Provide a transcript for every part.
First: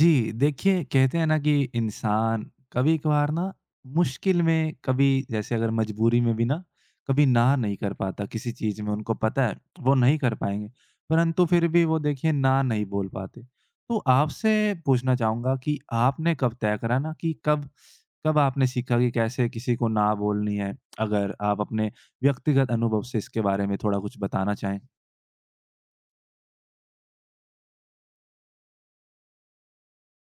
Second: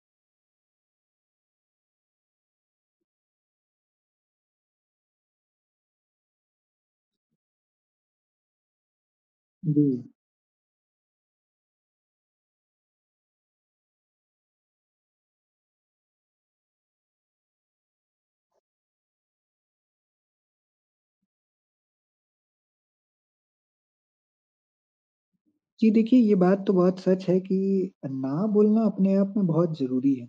जी, देखिए कहते हैं ना कि इंसान कभी-कभार ना मुश्किल में कभी जैसे अगर मजबूरी में भी ना कभी ना नहीं कर पाता किसी चीज़ में उनको पता है जी। वो नहीं कर पाएँगे। परंतु फिर भी वो देखिए ना नहीं बोल पाते। तो आपसे पूछना चाहूँगा कि आपने कब तय करा ना कि कब कब आपने सीखा कि कैसे किसी को ना बोलनी है? अगर आप अपने व्यक्तिगत अनुभव से इसके बारे में थोड़ा कुछ बताना चाहें? जी, देखिए ये बात तो बहुत सच है कि ना बोलना अपने आप में बहुत ज़रूरी है।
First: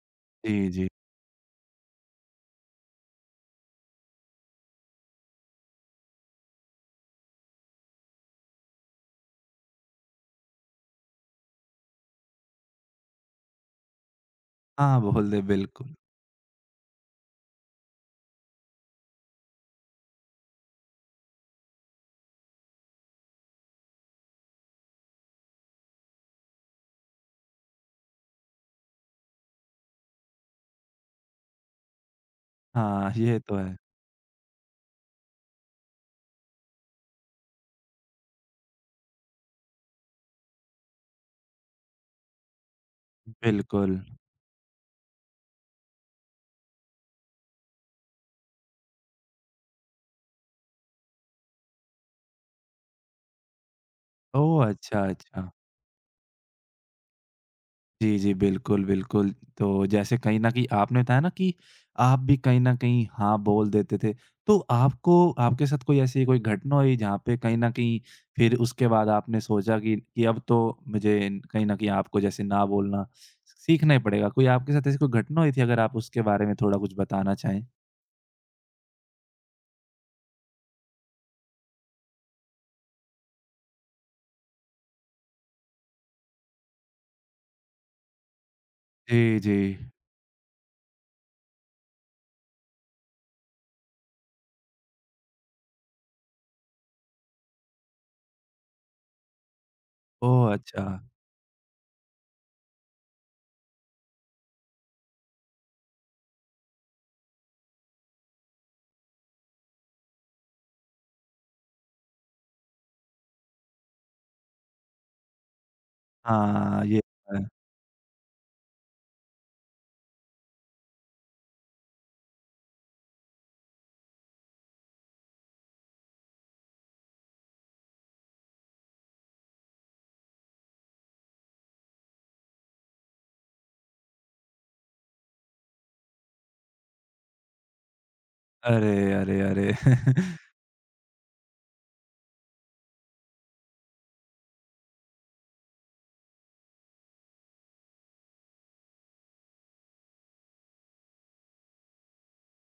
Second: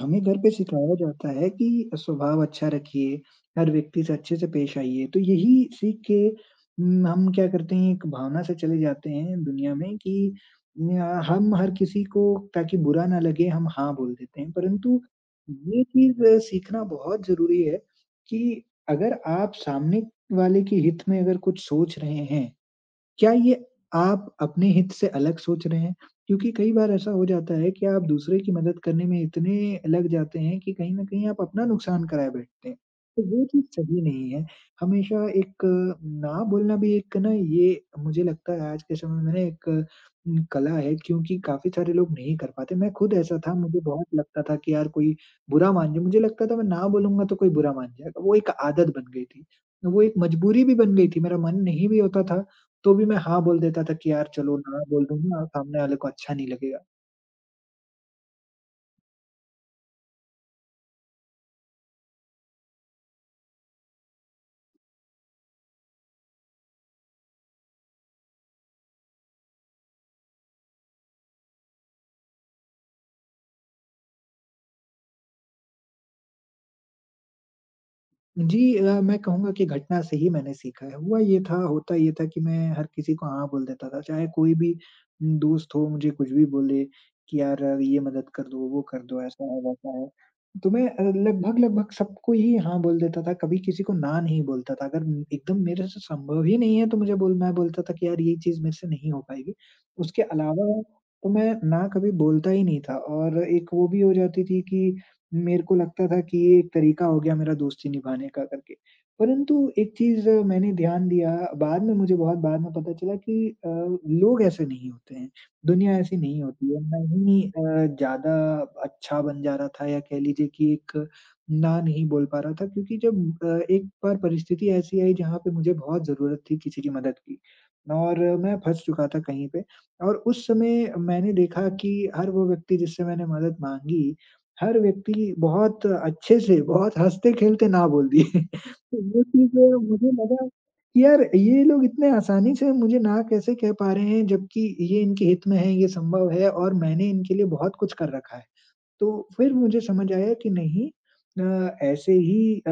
हमें घर पे जी, जी। सिखाया जाता है कि स्वभाव अच्छा रखिए, हर व्यक्ति से अच्छे से पेश आइए। तो यही सीख के हम क्या करते हैं, एक भावना से चले जाते हैं दुनिया में कि न्या हम हर किसी को, ताकि बुरा ना लगे, हम हाँ बोल देते हैं। हाँ, परंतु बोल दे ये बिल्कुल। चीज़ सीखना बहुत ज़रूरी है कि अगर आप सामने वाले के हित में अगर कुछ सोच रहे हैं, क्या ये आप अपने हित से अलग सोच रहे हैं? क्योंकि कई बार ऐसा हो जाता है कि आप दूसरे की मदद करने में इतने लग जाते हैं कि कहीं न कहीं आप अपना नुकसान कराए बैठते हैं। हाँ, तो ये वो तो चीज़ है। सही नहीं है। हमेशा एक ना बोलना भी एक ना, ये मुझे लगता है आज के समय में ना, एक कला है, क्योंकि काफ़ी सारे लोग नहीं कर पाते। मैं खुद ऐसा था, मुझे बिल्कुल। बहुत लगता था कि यार कोई बुरा मान जाए। मुझे लगता था मैं ना बोलूँगा तो कोई बुरा मान जाएगा। वो एक आदत बन गई थी। वो एक मजबूरी भी बन गई थी, मेरा मन नहीं भी होता था तो भी मैं हाँ बोल देता था कि यार चलो ओह, ना अच्छा, बोल दूँगा, अच्छा। सामने वाले को अच्छा नहीं लगेगा। जी, जी, बिल्कुल, बिल्कुल। तो जैसे कहीं न कहीं आपने बताया ना कि आप भी कहीं न कहीं हाँ बोल देते थे। तो आपको आपके साथ कोई ऐसी कोई घटना हुई जहाँ पे कहीं न कहीं फिर उसके बाद आपने सोचा कि अब तो मुझे कहीं न कहीं आपको जैसे ना बोलना सीखना ही पड़ेगा। कोई आपके साथ ऐसी कोई घटना हुई थी अगर आप उसके बारे में थोड़ा कुछ बताना चाहें? जी मैं कहूँगा कि घटना से ही मैंने सीखा है। हुआ ये था, होता ये था कि मैं हर किसी को हाँ बोल देता था, चाहे कोई भी दोस्त हो, मुझे कुछ भी बोले कि यार ये मदद कर दो, वो कर दो, जी, ऐसा जी। है, वैसा है। तो मैं लगभग, लगभग सबको ही हाँ बोल देता था, कभी किसी को ना नहीं बोलता था। अगर एकदम मेरे से संभव ही नहीं है तो मुझे बोल, मैं बोलता था कि यार ये चीज़ मेरे से नहीं हो पाएगी। उसके ओह, अलावा अच्छा। तो मैं ना कभी बोलता ही नहीं था। और एक वो भी हो जाती थी कि मेरे को लगता था कि ये एक तरीका हो गया मेरा दोस्ती निभाने का करके। परंतु एक चीज़ मैंने ध्यान दिया, बाद में मुझे, बहुत बाद में पता चला कि लोग ऐसे नहीं होते हैं, दुनिया ऐसी नहीं होती है। हाँ, ये मैं तो ही है। ज़्यादा अच्छा बन जा रहा था, या कह लीजिए कि एक ना नहीं बोल पा रहा था। क्योंकि जब एक बार परिस्थिति ऐसी आई जहाँ पे मुझे बहुत ज़रूरत थी किसी की मदद की और मैं फँस चुका था कहीं पे, और उस समय मैंने देखा कि हर वो व्यक्ति जिससे मैंने मदद माँगी, हर व्यक्ति बहुत अच्छे से, बहुत हँसते-खेलते ना बोल दिए। अरे, तो वो अरे, चीज़, अरे! मुझे लगा कि यार ये लोग इतने आसानी से मुझे ना कैसे कह पा रहे हैं, जबकि ये इनके हित में है, ये संभव है और मैंने इनके लिए बहुत कुछ कर रखा है। तो फिर मुझे समझ आया कि नहीं, ऐसे ही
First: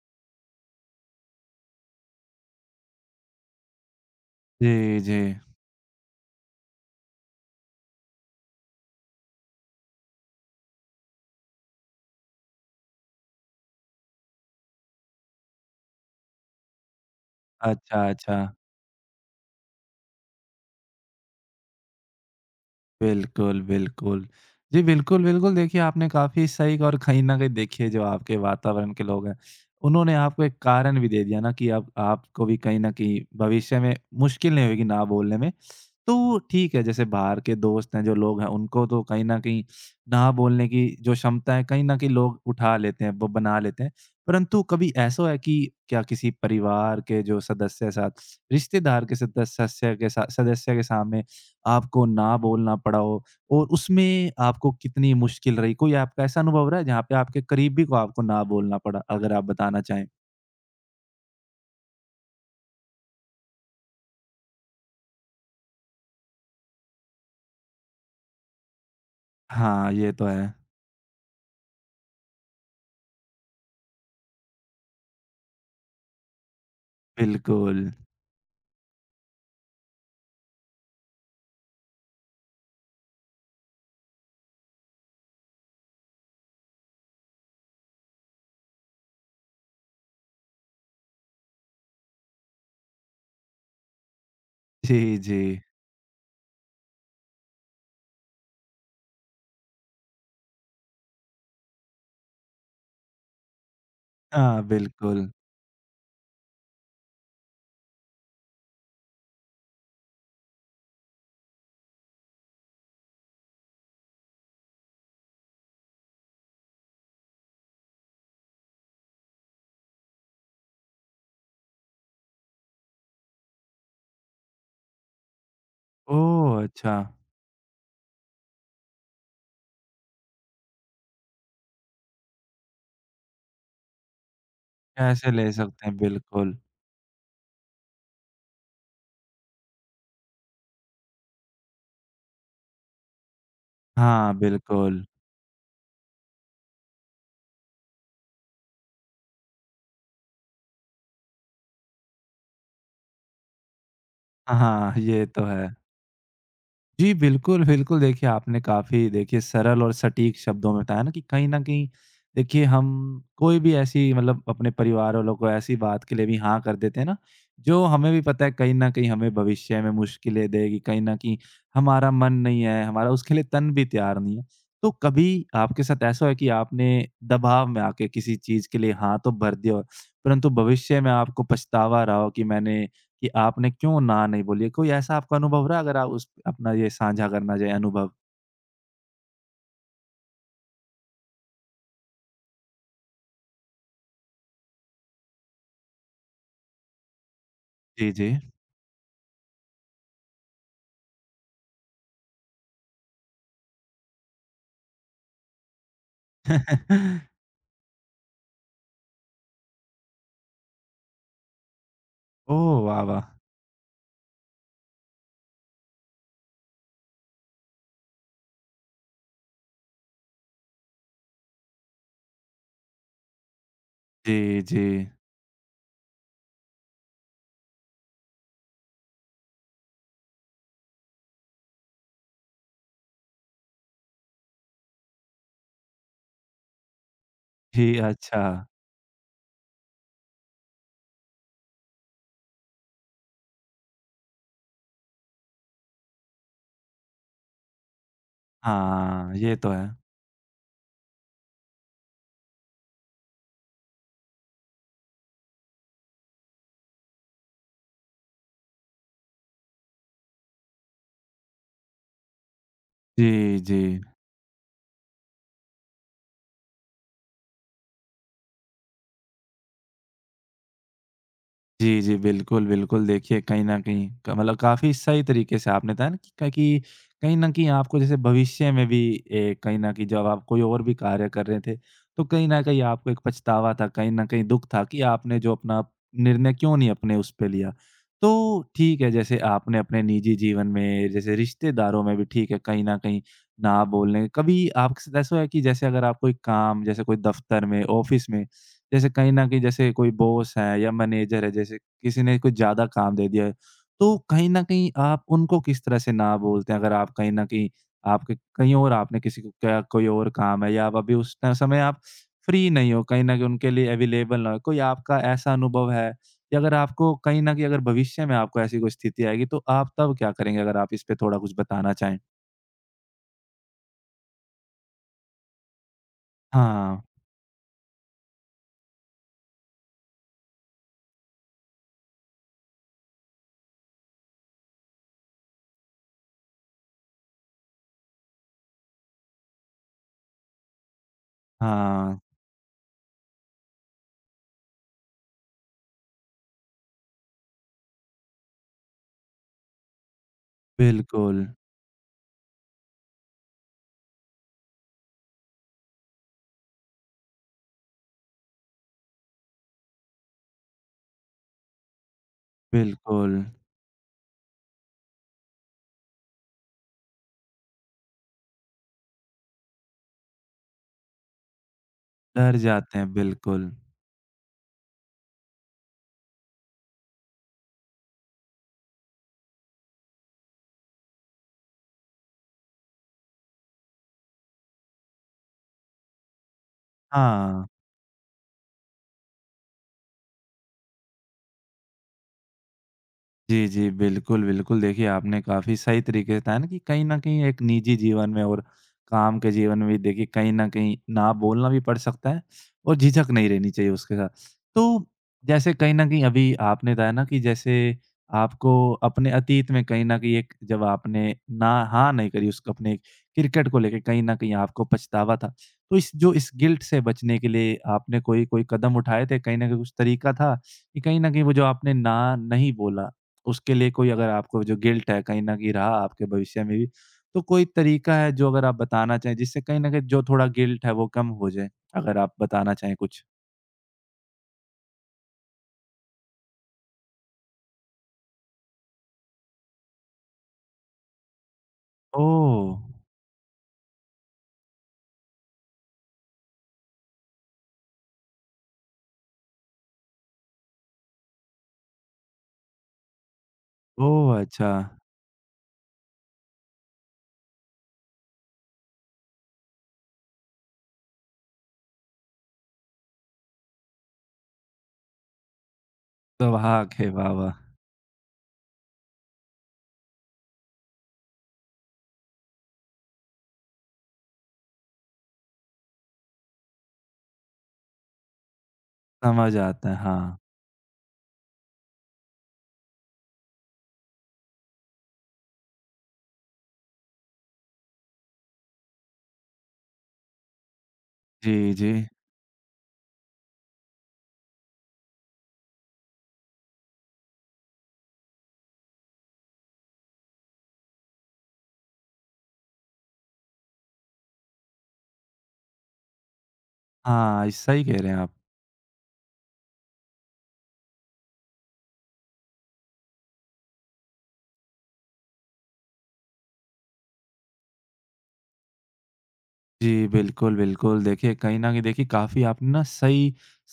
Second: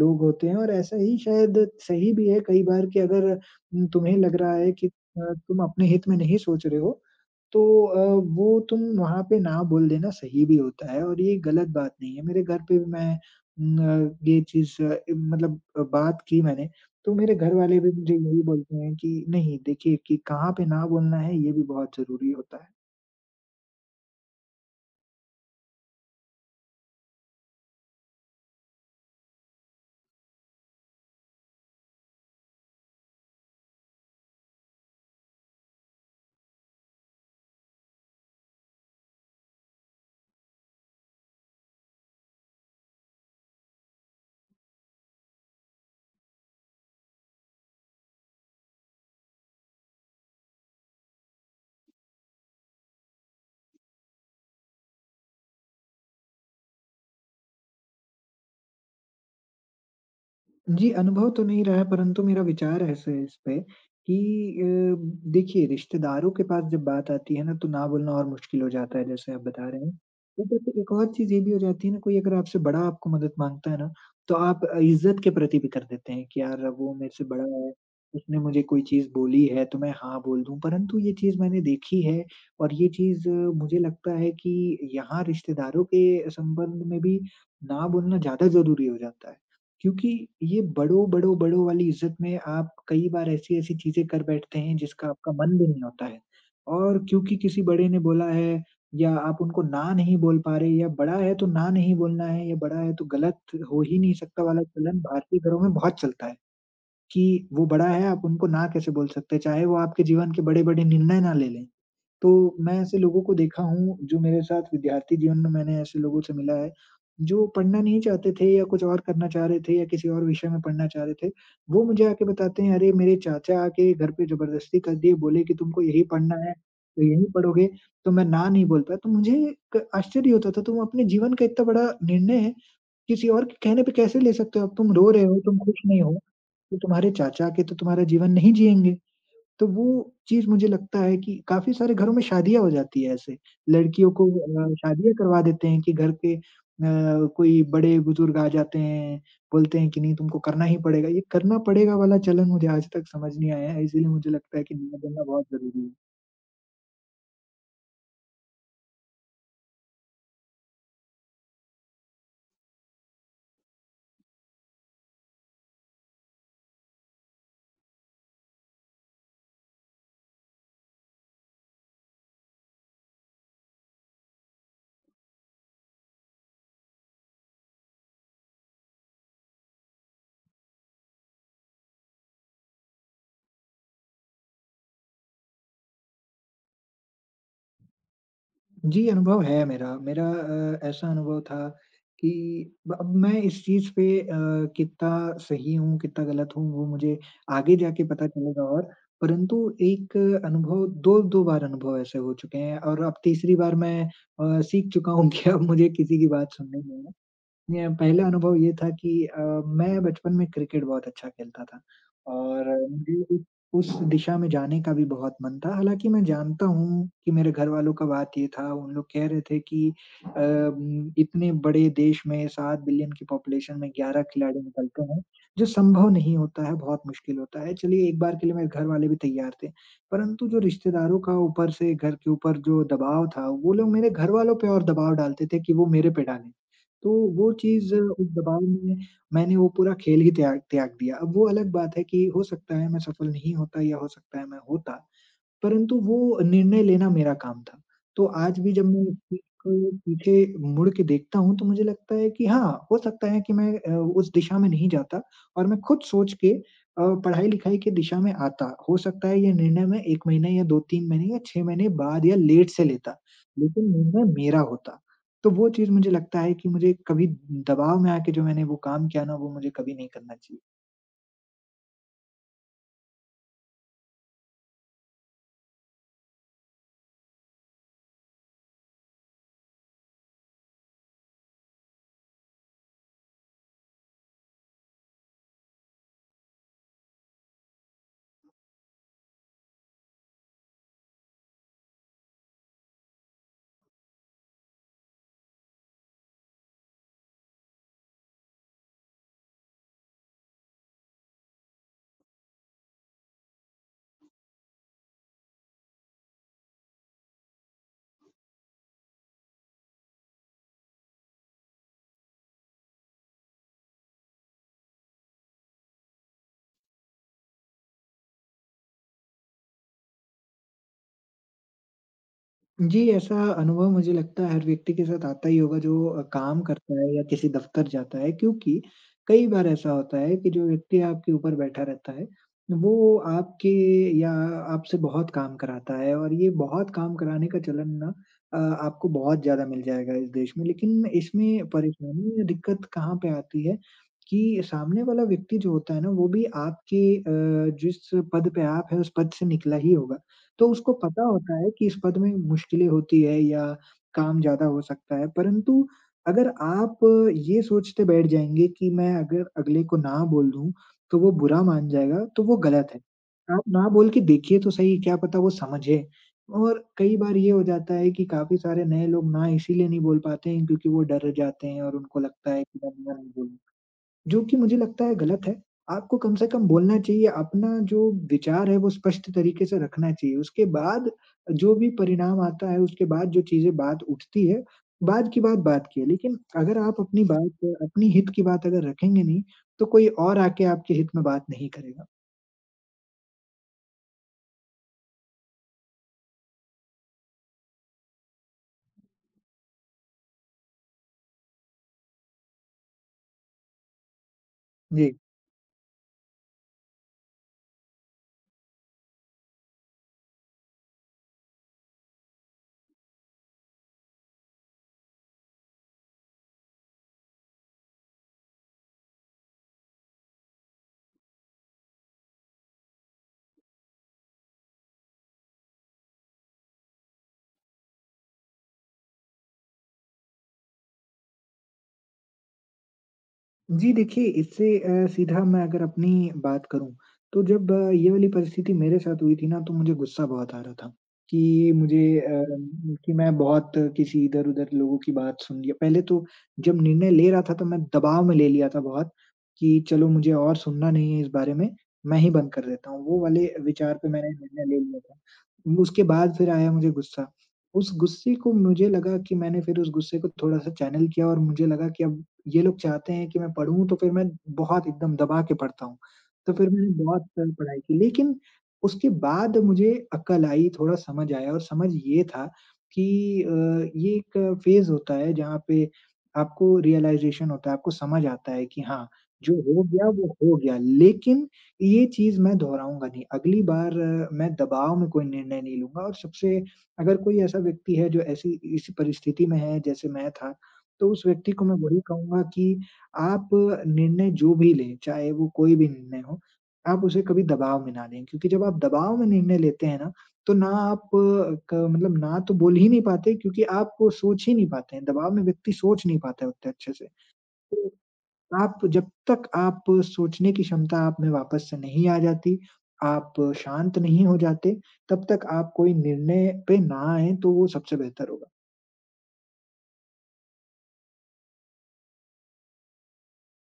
लोग होते हैं और ऐसा ही शायद सही भी है कई बार, कि अगर तुम्हें लग रहा है कि जी, जी। तुम अपने हित में नहीं सोच रहे हो, तो वो तुम वहाँ पे ना बोल देना सही भी होता है, और ये गलत बात नहीं है। मेरे घर पे भी मैं न, ये चीज़, मतलब बात की मैंने, तो मेरे घर वाले भी अच्छा, मुझे अच्छा। यही बोलते हैं कि नहीं, देखिए कि कहाँ पे ना बोलना है, ये भी बहुत ज़रूरी होता है। बिल्कुल, बिल्कुल। जी, बिल्कुल, बिल्कुल। देखिए, आपने काफ़ी सही कहा, और कहीं न कहीं देखिए जो आपके वातावरण के लोग हैं, उन्होंने आपको एक कारण भी दे दिया ना कि अब आपको भी कहीं न कहीं भविष्य में मुश्किल नहीं होगी ना बोलने में। तो ठीक है, जैसे बाहर के दोस्त हैं, जो लोग हैं, उनको तो कहीं न कहीं ना बोलने की जो क्षमता है, कहीं न कहीं लोग उठा लेते हैं, वो बना लेते हैं। परंतु कभी ऐसा है कि क्या किसी परिवार के जो सदस्य साथ, रिश्तेदार के सदस्य सदस्य के सा सदस्य के सामने आपको ना बोलना पड़ा हो और उसमें आपको कितनी मुश्किल रही? कोई आपका ऐसा अनुभव रहा है जहाँ पे आपके करीबी को आपको ना बोलना पड़ा? अगर आप बताना चाहें। जी, अनुभव तो नहीं रहा है, परंतु मेरा विचार ऐसे है इस पे कि अ, देखिए, रिश्तेदारों के पास जब बात आती है ना, तो ना बोलना और मुश्किल हो जाता है, जैसे आप बता रहे हाँ, हैं। ये तो है। ऊपर से एक और चीज़ ये भी हो जाती है ना, कोई अगर आपसे बड़ा आपको मदद माँगता है ना, तो आप इज़्ज़त के प्रति भी कर देते हैं कि यार वो मेरे से बड़ा है, बिल्कुल। उसने मुझे कोई चीज़ बोली है तो मैं हाँ बोल दूँ। परंतु ये चीज़ मैंने देखी है, और ये चीज़ मुझे लगता है कि यहाँ रिश्तेदारों के संबंध में भी ना बोलना ज़्यादा ज़रूरी हो जाता है। क्योंकि ये बड़ों, बड़ों, बड़ों वाली इज़्ज़त में आप कई बार ऐसी-ऐसी चीज़ें कर बैठते हैं जिसका जी, आपका जी। मन भी नहीं होता है। और क्योंकि किसी बड़े ने बोला है, या आप उनको ना नहीं बोल पा रहे, या बड़ा है तो ना नहीं बोलना है, या बड़ा है तो गलत हो ही नहीं सकता, हाँ, वाला चलन बिल्कुल। भारतीय घरों में बहुत चलता है, कि वो बड़ा है, आप उनको ना कैसे बोल सकते हैं, चाहे वो आपके जीवन के बड़े-बड़े निर्णय ना ले लें। तो मैं ऐसे लोगों को देखा हूँ जो मेरे साथ, विद्यार्थी जीवन में मैंने ऐसे लोगों से मिला है, जो पढ़ना नहीं चाहते थे, या कुछ और करना चाह रहे थे, या किसी और विषय में पढ़ना चाह रहे थे। वो मुझे आके बताते हैं, "अरे! मेरे चाचा आके घर पे ज़बरदस्ती कर दिए, बोले कि तुमको यही पढ़ना है, ओह, अच्छा। तो यही पढ़ोगे।" तो मैं ना नहीं बोल पाया। तो मुझे क आश्चर्य होता था, तुम अपने जीवन का इतना बड़ा निर्णय है, किसी और के कहने पे कैसे ले सकते हो? अब तुम रो रहे कैसे हो, ले तुम खुश सकते हैं? नहीं हो, बिल्कुल। तो तुम्हारे चाचा आके तो तुम्हारा जीवन नहीं जिएँगे। तो वो चीज़ मुझे लगता है कि काफ़ी सारे घरों में शादियाँ हो जाती है ऐसे। लड़कियों को हाँ, बिल्कुल। शादियाँ करवा देते हैं कि घर के कोई बड़े-बुजुर्ग आ जाते हैं, बोलते हैं कि नहीं, तुमको करना ही पड़ेगा। ये करना पड़ेगा वाला चलन मुझे आज तक समझ नहीं आया है, इसीलिए मुझे लगता है कि हाँ, निर्णय ये लेना तो बहुत है। ज़रूरी है। जी, बिल्कुल, बिल्कुल। देखिए, आपने काफ़ी देखिए सरल और सटीक शब्दों में बताया ना कि कहीं न कहीं देखिए हम कोई भी ऐसी मतलब अपने परिवार वालों को ऐसी बात के लिए भी हाँ कर देते हैं ना, जो हमें भी पता है कहीं न कहीं हमें भविष्य में मुश्किलें देगी, कहीं न कहीं हमारा मन नहीं है, हमारा उसके लिए तन भी तैयार नहीं है। तो कभी आपके साथ ऐसा हुआ कि आपने दबाव में आके किसी चीज़ के लिए हाँ तो भर दिया हो, परंतु भविष्य में आपको पछतावा रहा हो कि आपने क्यों ना नहीं बोली है? कोई ऐसा आपका अनुभव रहा अगर आप उस अपना ये साझा करना चाहें अनुभव? जी, अनुभव है मेरा। मेरा ऐसा अनुभव था कि ब अब मैं इस चीज़ पे कितना सही हूँ, कितना गलत हूँ, वो मुझे आगे जाके जी, पता जी। चलेगा। और परंतु एक अनुभव, 2-2 बार अनुभव ऐसे हो चुके हैं, और अब तीसरी बार मैं सीख चुका हूँ कि अब मुझे किसी की बात सुननी नहीं है। मेरा पहला अनुभव ये था कि मैं बचपन में क्रिकेट बहुत अच्छा खेलता था, और ओह, वाह, मुझे वाह! उस दिशा में जाने का भी बहुत मन था। हालाँकि मैं जानता हूँ कि मेरे घरवालों का बात ये था, उन लोग कह रहे थे कि इतने बड़े देश में 7 बिलियन की पॉपुलेशन में 11 खिलाड़ी जी, जी। निकलते हैं, जो संभव नहीं होता है, बहुत मुश्किल होता है। चलिए एक बार के लिए मेरे घरवाले भी तैयार थे, परंतु जो रिश्तेदारों का ऊपर से, घर के ऊपर जो दबाव था, वो लोग मेरे घरवालों पे और दबाव डालते थे कि वो मेरे पे डालें। तो वो जी, चीज़, उस अच्छा। दबाव में मैंने वो पूरा खेल ही त्याग त्याग दिया। अब वो अलग बात है कि हो सकता है मैं सफल नहीं होता, या हो सकता है मैं होता, परंतु वो निर्णय लेना मेरा काम था। तो आज भी जब मैं उस हाँ, चीज़ ये तो है। को पीछे मुड़ के देखता हूँ, तो मुझे लगता है कि हाँ, हो सकता है कि मैं उस दिशा में नहीं जाता, और मैं खुद सोच के पढ़ाई-लिखाई की दिशा में आता। हो सकता है ये निर्णय मैं 1 महीने या 2-3 महीने या 6 महीने बाद या लेट से लेता, जी, जी। लेकिन निर्णय मेरा होता। तो वो चीज़ मुझे लगता है कि मुझे कभी दबाव में आके जो मैंने वो काम किया ना, वो मुझे कभी नहीं करना चाहिए। जी, जी। बिल्कुल, बिल्कुल। देखिए कहीं न कहीं क मतलब काफ़ी सही तरीके से आपने बताया ना कि कहीं न कहीं आपको जैसे भविष्य में भी कहीं न कहीं जब आप कोई और भी कार्य कर रहे थे, तो कहीं न कहीं आपको एक पछतावा था, कहीं न कहीं दुःख था कि आपने जो अपना निर्णय क्यों नहीं अपने उस पे लिया। तो ठीक है, जैसे आपने अपने निजी जीवन में, जैसे रिश्तेदारों में भी ठीक है, कहीं न कहीं ना बोलने कभी आपके साथ ऐसा हुआ है कि जैसे अगर आप कोई काम जैसे कोई दफ़्तर में, ऑफ़िस में जैसे कहीं न कहीं जैसे कोई बॉस है या मैनेजर है, जैसे किसी ने कुछ ज़्यादा काम दे दिया है, तो कहीं न कहीं आप उनको किस तरह से ना बोलते हैं? अगर आप कहीं न कहीं आपके कहीं और आपने किसी को क्या कोई और काम है या आप अभी उस ट समय आप फ्री नहीं हो, कहीं न कहीं उनके लिए अवेलेबल ना हो, कोई आपका ऐसा अनुभव है या अगर आपको कहीं न कहीं अगर भविष्य में आपको ऐसी कोई स्थिति आएगी, तो आप तब क्या करेंगे? अगर आप इस पे थोड़ा कुछ बताना चाहें। जी, ऐसा अनुभव मुझे लगता है हर व्यक्ति के साथ आता ही होगा जो काम हाँ, करता है या किसी दफ़्तर जाता है, क्योंकि कई बार ऐसा होता है कि जो व्यक्ति आपके ऊपर बैठा रहता है, वो आपके, या आपसे बहुत काम कराता है, और ये बहुत काम कराने का चलन ना, अ, आपको बहुत ज़्यादा मिल जाएगा इस देश में। लेकिन इसमें हाँ, परेशानी या दिक्कत कहाँ पे आती है कि सामने वाला व्यक्ति जो होता है ना, वो भी आपके जिस पद पे आप हैं, उस पद से निकला ही होगा। तो उसको पता बिल्कुल, होता है कि इस पद में मुश्किलें होती है या काम ज़्यादा हो सकता है, परंतु अगर आप ये सोचते बैठ जाएँगे कि मैं अगर अगले को ना बोल दूँ, तो वो बुरा मान जाएगा, तो वो गलत है। बिल्कुल। आप ना बोल के देखिए तो सही, क्या पता वो समझे। और कई बार ये हो जाता है कि काफ़ी सारे नए लोग ना इसीलिए नहीं बोल पाते हैं, क्योंकि वो डर जाते हैं और उनको लगता डर है कि मैं जाते हैं, ना नहीं बोलूँ। बिल्कुल। जो कि मुझे लगता है गलत है। आपको कम से कम बोलना चाहिए, अपना जो विचार है वो स्पष्ट तरीके से रखना चाहिए। उसके बाद जो भी परिणाम आता है, उसके बाद जो चीज़ें, बात उठती है, बाद की बात, बात की है। लेकिन अगर आप अपनी हाँ। बात, अपनी हित की बात अगर रखेंगे नहीं, तो कोई और आके आपके हित में बात नहीं करेगा। जी, जी। बिल्कुल, बिल्कुल। देखिए, आपने काफ़ी सही तरीके से बताया ना कि कहीं न कहीं एक निजी जीवन में और काम के जीवन में भी देखिए कहीं न कहीं ना बोलना भी पड़ सकता है और झिझक नहीं रहनी चाहिए उसके साथ। तो जी। जैसे कहीं न कहीं अभी आपने बताया ना कि जैसे आपको अपने अतीत में कहीं न कहीं एक जब आपने ना हाँ नहीं करी उसको अपने क्रिकेट को लेके कहीं न कहीं आपको पछतावा था। तो इस जो इस गिल्ट से बचने के लिए आपने कोई कोई कदम उठाए थे? कहीं न कहीं कुछ तरीका था कि कहीं न कहीं वो जो आपने ना नहीं बोला उसके लिए कोई अगर आपको जो गिल्ट है कहीं न कहीं रहा आपके भविष्य में भी, तो कोई तरीका है जो अगर आप बताना चाहें जिससे कहीं न कहीं जो थोड़ा गिल्ट है वो कम हो जाए? अगर आप बताना चाहें कुछ? जी देखिए, इससे सीधा मैं अगर अपनी बात करूँ, तो जब ये वाली परिस्थिति मेरे साथ हुई थी ना, तो मुझे गुस्सा बहुत आ रहा था कि मुझे ओह! कि मैं बहुत किसी इधर-उधर लोगों की बात सुन लिया। पहले तो जब निर्णय ले रहा था, तो मैं दबाव में ले लिया था बहुत कि चलो, मुझे और सुनना नहीं है इस बारे में, मैं ही बंद कर देता हूँ। वो वाले विचार पे मैंने ओह, निर्णय अच्छा, ले लिया था। उसके बाद फिर आया मुझे गुस्सा। उस गुस्से को मुझे लगा कि मैंने फिर उस गुस्से को थोड़ा-सा चैनल किया और मुझे लगा कि अब ये लोग चाहते हैं कि मैं पढ़ूँ, तो फिर मैं बहुत एकदम दबा के पढ़ता हूँ। तो फिर मैंने सौभाग्य बहुत वाह, वाह! वाह, पढ़ाई की, लेकिन उसके बाद मुझे अक्ल आई, थोड़ा समझ आया और समझ ये था कि ये एक फ़ेज़ होता है जहाँ पे आपको रियलाइज़ेशन होता है, आपको समझ आता है कि हाँ, जो समझ हो आता है, गया वो हाँ। हो गया, लेकिन ये चीज़ मैं दोहराऊँगा नहीं। अगली बार मैं दबाव में कोई निर्णय नहीं लूँगा। और सबसे, अगर कोई ऐसा व्यक्ति है जो ऐसी इस परिस्थिति में है जैसे मैं था, तो उस व्यक्ति को जी, मैं जी। वही कहूँगा कि आप निर्णय जो भी लें, चाहे वो कोई भी निर्णय हो, आप उसे कभी दबाव में ना लें। क्योंकि जब आप दबाव में निर्णय लेते हैं ना, तो ना आप अ, क मतलब ना तो बोल ही नहीं पाते क्योंकि आप वो सोच ही नहीं पाते हैं। दबाव में व्यक्ति सोच नहीं पाता है उतने अच्छे से। हाँ, सही तो कह रहे हैं आप। आप, जब तक आप सोचने की क्षमता आप में वापस से नहीं आ जाती, आप शांत नहीं हो जाते, तब तक आप कोई निर्णय पे ना आएँ, तो वो सबसे बेहतर होगा। जी, बिल्कुल, बिल्कुल। देखिए, कहीं न कहीं देखिए काफ़ी आपने ना सही,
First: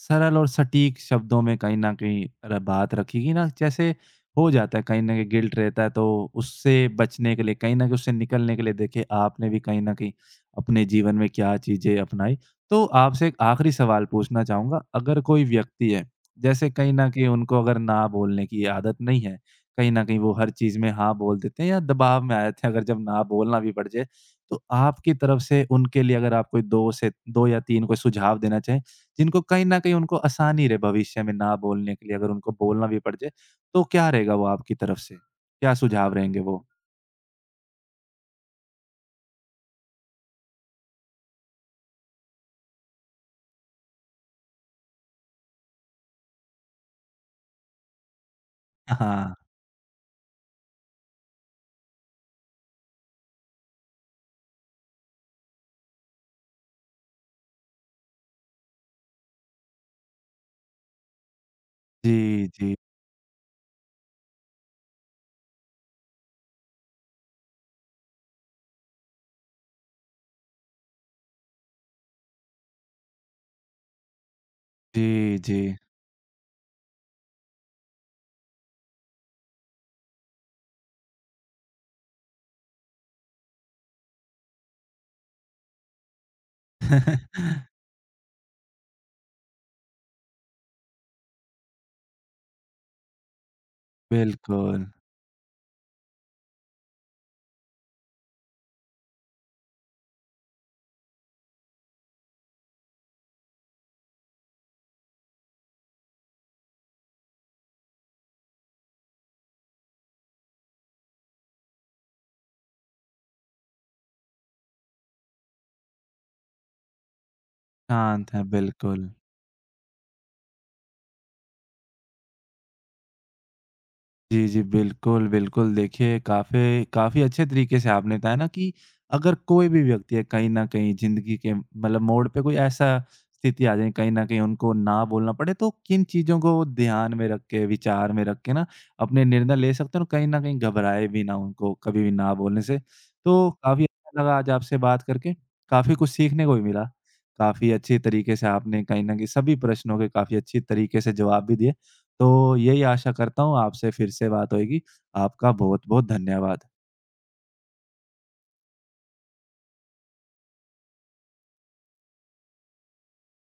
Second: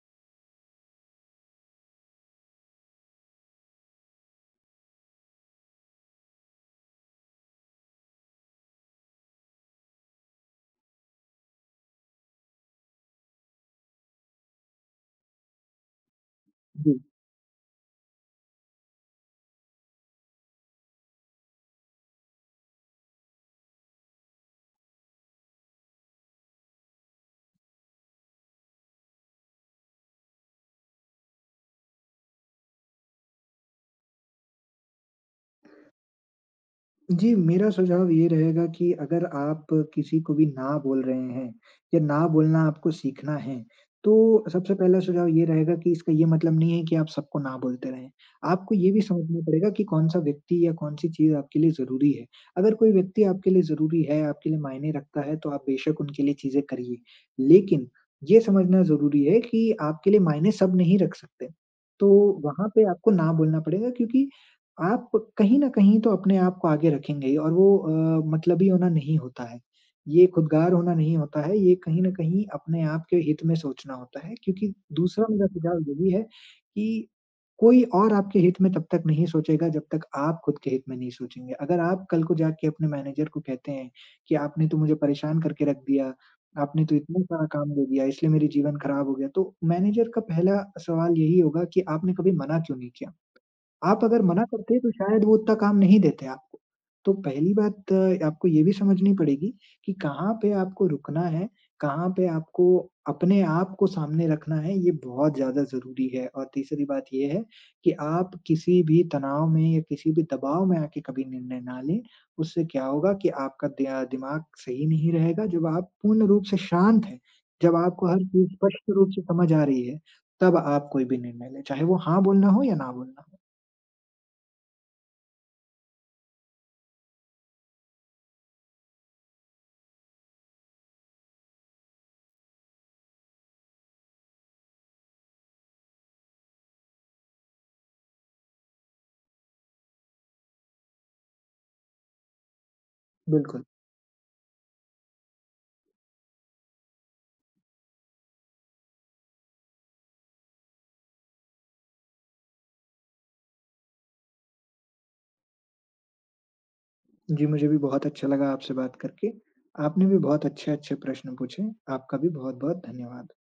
सरल और सटीक शब्दों में कहीं न कहीं र बात रखी कि ना जैसे हो जाता है कहीं न कहीं गिल्ट रहता है, तो उससे बचने के लिए कहीं न कहीं उससे निकलने के लिए देखिए आपने भी कहीं न कहीं अपने जीवन में क्या चीज़ें अपनाई। तो आपसे एक आखिरी सवाल पूछना चाहूँगा, अगर कोई व्यक्ति है, जैसे कहीं जी। न कहीं उनको अगर ना बोलने की आदत नहीं है, कहीं न कहीं वो हर चीज़ में हाँ बोल देते हैं या दबाव में आ जाते हैं अगर जब ना बोलना भी पड़ जाए, तो आपकी तरफ से उनके लिए अगर आप कोई 2 या 3 कोई सुझाव देना चाहें, जिनको कहीं न कहीं उनको आसानी रहे भविष्य में ना बोलने के लिए अगर उनको बोलना भी पड़ जाए, तो क्या रहेगा वो आपकी तरफ से? क्या सुझाव रहेंगे वो? जी, मेरा सुझाव ये रहेगा कि अगर आप किसी को भी ना बोल रहे हैं या ना बोलना आपको सीखना है, तो सबसे पहला सुझाव ये रहेगा कि इसका ये मतलब नहीं है कि आप सबको ना बोलते रहें। आपको ये भी हाँ। समझना पड़ेगा कि कौन-सा व्यक्ति या कौन-सी चीज़ आपके लिए ज़रूरी है। अगर कोई व्यक्ति आपके लिए ज़रूरी है, आपके लिए मायने रखता है, तो आप बेशक उनके लिए चीज़ें करिए। लेकिन ये समझना ज़रूरी है कि आपके लिए मायने सब नहीं रख सकते। तो जी, वहाँ जी। पे आपको ना बोलना पड़ेगा क्योंकि आप कहीं न कहीं तो अपने आप को आगे रखेंगे ही। और वो मतलबी होना नहीं होता है। ये खुदगार होना नहीं होता है, ये कहीं न कहीं अपने आप के हित में सोचना होता है क्योंकि दूसरा जी, मेरा जी। सुझाव यही है कि कोई और आपके हित में तब तक नहीं सोचेगा जब तक आप खुद के हित में नहीं सोचेंगे। अगर आप कल को जाके अपने मैनेजर को कहते हैं कि आपने तो मुझे परेशान करके रख दिया, आपने तो इतना सारा काम दे दिया, इसलिए मेरी जीवन खराब हो गया, तो मैनेजर का पहला सवाल यही होगा कि आपने कभी मना क्यों नहीं किया? आप अगर मना करते बिल्कुल। तो शायद वो उतना काम नहीं देते आपको। तो पहली बात आपको ये भी समझनी पड़ेगी कि कहाँ पे आपको रुकना है, कहाँ पे आपको अपने आप को सामने रखना है, ये बहुत ज़्यादा ज़रूरी है। और तीसरी बात ये है कि आप किसी भी तनाव में या किसी भी दबाव में आके कभी निर्णय ना लें। उससे क्या होगा कि आपका दिया दिमाग सही नहीं रहेगा। जब आप पूर्ण रूप से शांत हैं, जब आपको हर शांत हैं, चीज़ स्पष्ट बिल्कुल। रूप से समझ आ रही है, तब आप कोई भी निर्णय लें, चाहे वो हाँ बोलना हो या ना बोलना हो। जी, जी। बिल्कुल, बिल्कुल। देखिए काफ़ी काफ़ी अच्छे तरीके से आपने बताया ना कि अगर कोई भी व्यक्ति है कहीं न कहीं ज़िंदगी के मतलब मोड़ पे कोई ऐसा स्थिति आ जाए कहीं न कहीं उनको ना बोलना पड़े तो किन चीज़ों को ध्यान में रख के, विचार में रख के ना अपने निर्णय ले सकते हैं और कहीं न कहीं घबराए भी ना उनको कभी भी ना बोलने से। तो बिल्कुल। काफ़ी अच्छा लगा आज आपसे बात करके, काफ़ी कुछ सीखने को भी मिला। काफ़ी अच्छे तरीके से आपने कहीं न कहीं सभी प्रश्नों के काफ़ी अच्छी तरीके से जवाब भी दिए। तो यही आशा करता हूँ आपसे फिर से बात होएगी। आपका बहुत-बहुत धन्यवाद। जी, मुझे भी बहुत अच्छा लगा आपसे बात करके। आपने भी बहुत अच्छे-अच्छे प्रश्न पूछे। आपका भी बहुत-बहुत धन्यवाद।